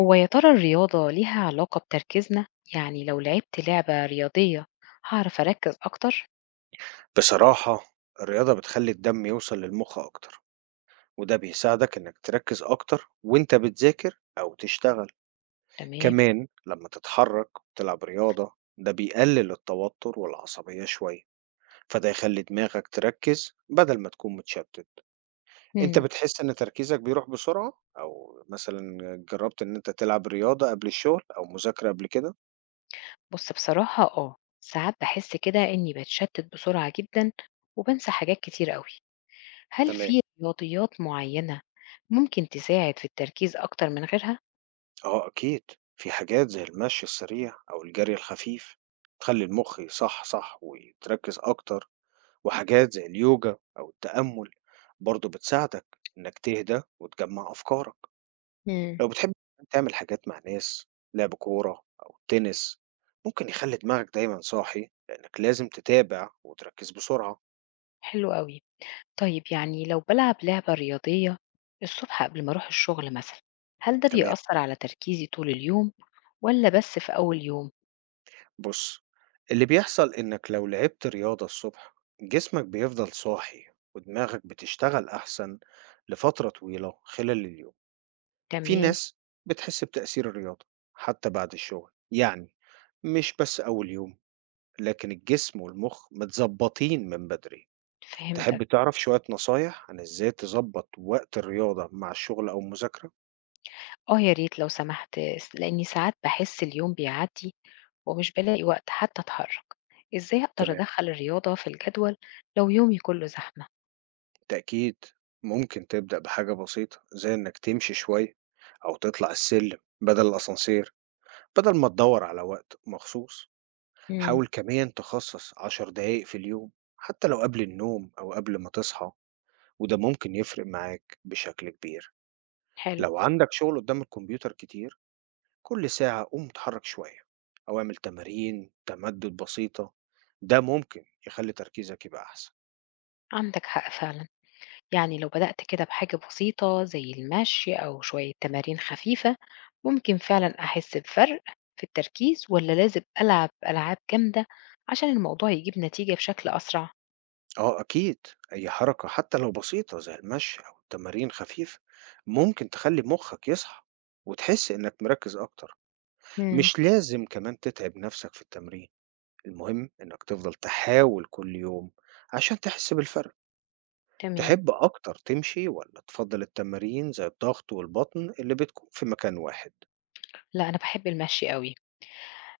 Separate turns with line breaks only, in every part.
هو يا ترى الرياضة ليها علاقة بتركيزنا؟ يعني لو لعبت لعبة رياضية هاعرف أركز أكتر؟
بصراحة، الرياضة بتخلّي الدم يوصل للمخ أكتر، وده بيساعدك إنك تركّز أكتر وأنت بتذاكر أو تشتغل.
تمام.
كمان لمّا تتحرك وتلعب رياضة، ده بيقلل التوتر والعصبية شوية، فده يخلّي دماغك تركّز بدل ما تكون متشتت. أنت
مم.
بتحس إن تركيزك بيروح بسرعة، أو مثلًا جرّبت إن أنت تلعب رياضة قبل الشغل أو مذاكرة قبل كده؟
بص، بصراحة ساعات بحس كده إني بتشتت بسرعة جدا، وبنسى حاجات كتير قوي. هل
تمام.
في رياضيات معينة ممكن تساعد في التركيز أكتر من غيرها؟
آه أكيد، في حاجات زي المشي السريع أو الجري الخفيف تخلي المخ يصحصح ويتركز أكتر، وحاجات زي اليوجا أو التأمل برضو بتساعدك إنك تهدى وتجمع أفكارك.
مم.
لو بتحب كمان تعمل حاجات مع ناس، لعب كورة أو تنس، ممكن يخلي دماغك دايما صاحي لأنك لازم تتابع وتركز بسرعة.
حلو قوي. طيب، يعني لو بلعب لعبة رياضية الصبح قبل ما أروح الشغل مثلا، هل ده
تمام.
بيأثر على تركيزي طول اليوم ولا بس في أول يوم؟
بُص، اللي بيحصل إنك لو لعبت رياضة الصبح، جسمك بيفضل صاحي ودماغك بتشتغل أحسن لفترة طويلة خلال اليوم. في
تمام.
ناس بتحس بتأثير الرياضة حتى بعد الشغل، يعني مش بس أول يوم، لكن الجسم والمخ متضبطين من بدري. تحب
فهمتك.
تعرف شوية نصايح عن إزاي تضبط وقت الرياضة مع الشغل أو المذاكرة؟
آه يا ريت لو سمحت، لإني ساعات باحس اليوم بيعدّي ومش بالاقي وقت حتى أتحرّك. إزاي أقدر
تمام.
أدخّل الرياضة في الجدول لو يومي كُلّه زحمة؟
بالتأكيد، ممكن تبدأ بحاجة بسيطة زي إنك تمشي شوية أو تطلع السلم بدل الأسانسير بدل ما تدور على وقت مخصوص.
إمم،
حاول كمان تخصص 10 دقايق في اليوم، حتى لو قبل النوم أو قبل ما تصحى، وده ممكن يفرق معاك بشكل كبير.
حلو.
لو عندك شغل قدام الكمبيوتر كتير، كل ساعة قوم اتحرك شوية أو اعمل تمارين تمدد بسيطة، ده ممكن يخلي تركيزك يبقى أحسن.
عندك حق فعلًا. يعني لو بدأت كده بحاجة بسيطة زي المشي أو شوية تمارين خفيفة، ممكن فعلًا أحس بفرق في التركيز والّا لازم ألعب ألعاب جامدة عشان الموضوع يجيب نتيجة بشكل أسرع؟
آه أكيد، أي حركة حتى لو بسيطة زي المشي أو تمارين خفيفة، ممكن تخلّي مخّك يصحى وتحس إنك مركّز أكتر.
إمم،
مش لازم كمان تتعب نَفْسك في التمرين، المهم إنك تفضل تحاول كل يوم عشان تحس بالفرق.
تمام.
تحب أكتر تمشي والّا تفضّل التمارين زي الضغط والبطن اللي بتكون في مكان واحد؟
لأ، أنا باحب المشي أوي.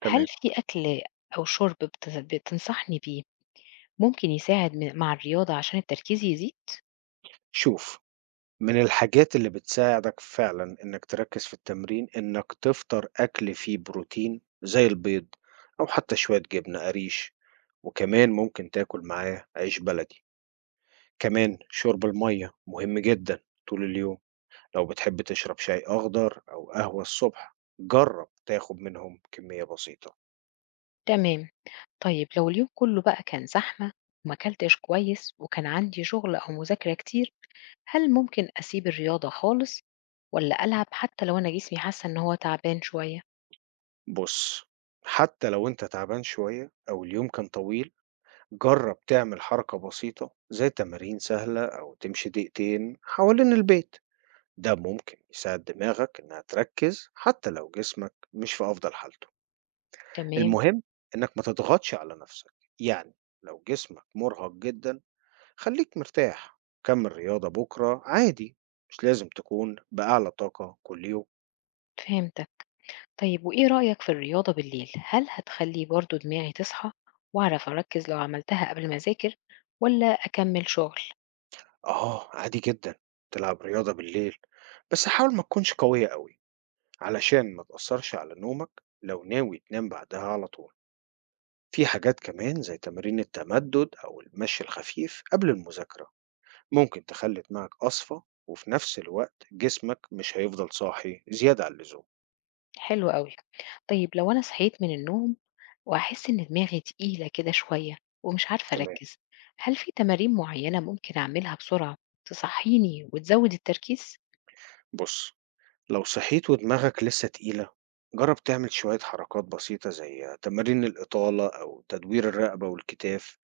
هل
تمام.
في أكل أو شرب بتنصحني بيه ممكن يساعد مع الرياضة عشان التركيز يزيد؟
شوف، من الحاجات اللي بتساعدك فعلًا إنك تركّز في التمرين، إنك تفطر أكل فيه بروتين زي البيض أو حتى شوية جبنة قريش، وكمان ممكن تاكل معاه عيش بلدي. كمان شرب المَيّة مهم جدًا طول اليوم. لو بتحب تشرب شاي أخضر أو قهوة الصبح، جرّب تاخد منهم كمية بسيطة.
تمام. طيب لو اليوم كله بقى كان زحمة وماكلتش كويس وكان عندي شغل أو مذاكرة كتير، هل ممكن أسيب الرياضة خالص ولا ألعب حتى لو أنا جسمي حاسة إن هو تعبان شوية؟
بُص، حتى لو أنت تعبان شوية أو اليوم كان طويل، جرب تعمل حركة بسيطة زي تمارين سهلة أو تمشي دقيقتين حوالين البيت، ده ممكن يساعد دماغك إنها تركز حتى لو جسمك مش في أفضل حالته.
تمام.
المهم إنك ما تضغطش على نفسك، يعني لو جسمك مرهق جدا، خليك مرتاح، كمل رياضة بكرة عادي. مش لازم تكون بأعلى طاقة كل يوم.
فهمتك. طيب، وإيه رأيك في الرياضة بالليل؟ هل هتخلي برضو دماغي تصحى وأعرف أركز لو عملتها قبل ما أذاكر ولا أكمل شغل؟
آه عادي جدا تلعب رياضة بالليل، بس حاول ما تكونش قوية أوي علشان ما تأثرش على نومك لو ناوي تنام بعدها على طول. في حاجات كمان زي تمارين التمدد أو المشي الخفيف قبل المذاكرة، ممكن تخلت معك أصفى، وفي نفس الوقت جسمك مش هيفضل صاحي زيادة عن اللزوم.
حلو أوي. طيب لو أنا صحيت من النوم وأحس إن دماغي تقيلة كده شوية ومش عارفة
تمام.
أركز، هل في تمارين معينة ممكن أعملها بسرعة تصحيني وتزود التركيز؟
بص، لو صحيت ودماغك لسه تقيلة، جرب تعمل شوية حركات بسيطة زي تمارين الإطالة أو تدوير الرقبة والكتاف،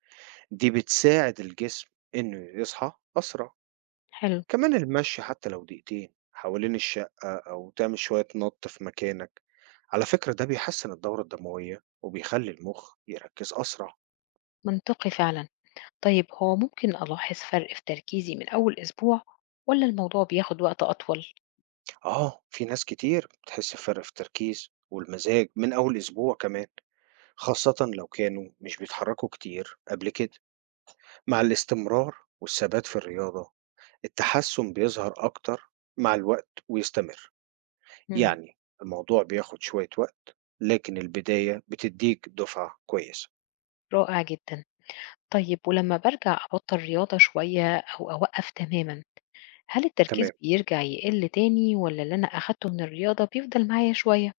دي بتساعد الجسم إنه يصحى أسرع.
حلو.
كمان المشي حتى لو دقيقتين حوالين الشقة، أو تعمل شوية نط في مكانك، على فكرة ده بيحسن الدورة الدموية وبيخلي المخ يركز أسرع.
منطقي فعلا. طيب، هو ممكن ألاحظ فرق في تركيزي من أول أسبوع ولا الموضوع بياخد وقت أطول؟
آه، في ناس كتير بتحس بفرق في التركيز والمزاج من أول أسبوع كمان، خاصة لو كانوا مش بيتحركوا كتير قبل كده. مع الاستمرار والثبات في الرياضة، التحسن بيظهر أكتر مع الوقت ويستمر.
مم.
يعني الموضوع بياخد شوية وقت لكن البداية بتديك دفعة كويسة.
رائع جدا. طيب، ولما برجع أبطل رياضة شوية أو أوقف تماما، هل التركيز
تمام.
بيرجع يقل تاني ولا اللي أنا أخدته من الرياضة بيفضل معايا شوية؟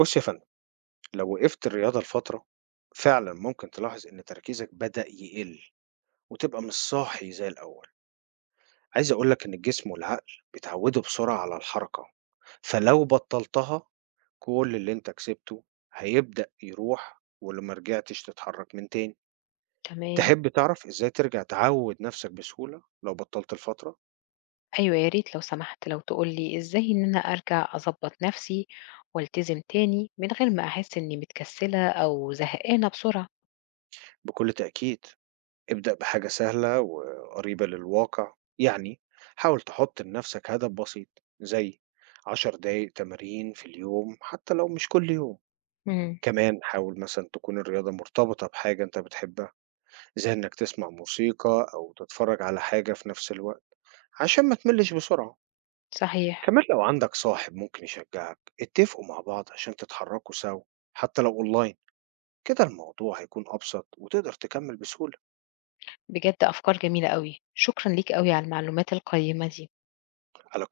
بُص يا فندم، لو وقفت الرياضة لفترة، فعلًا ممكن تلاحظ إن تركيزك بدأ يقل وتبقى مش صاحي زي الأول. عايز أقول لك إن الجسم والعقل بيتعودوا بسرعة على الحركة، فلو بطّلتها، كل اللي أنت كسبته هيبدأ يروح ولو ما رجعتش تتحرك من تاني.
تمام.
تحب تعرف إزاي ترجع تعوّد نفسك بسهولة لو بطّلت لفترة؟
أيوه يا ريت لو سمحت، لو تقول لي إزاي إن أنا أرجع أضبط نفسي والتزم تاني من غير ما أحس إني متكسلة أو زهقانة بسرعة.
بكل تأكيد. ابدأ بحاجة سهلة وقريبة للواقع، يعني حاول تحط لنفسك هدف بسيط زي 10 دقايق تمارين في اليوم، حتى لو مش كل يوم.
امم
كمان حاول مثلا تكون الرياضة مرتبطة بحاجة انت بتحبها، زي انك تسمع موسيقى او تتفرج على حاجة في نفس الوقت عشان ما تملش بسرعة.
صحيح.
كمان لو عندك صاحب ممكن يشجعك، اتفقوا مع بعض عشان تتحركوا سوا، حتى لو اونلاين، كده الموضوع هيكون ابسط وتقدر تكمل بسهولة.
بجد أفكار جميلة أوي، شكرا ليك أوي على المعلومات القيمة دي.
على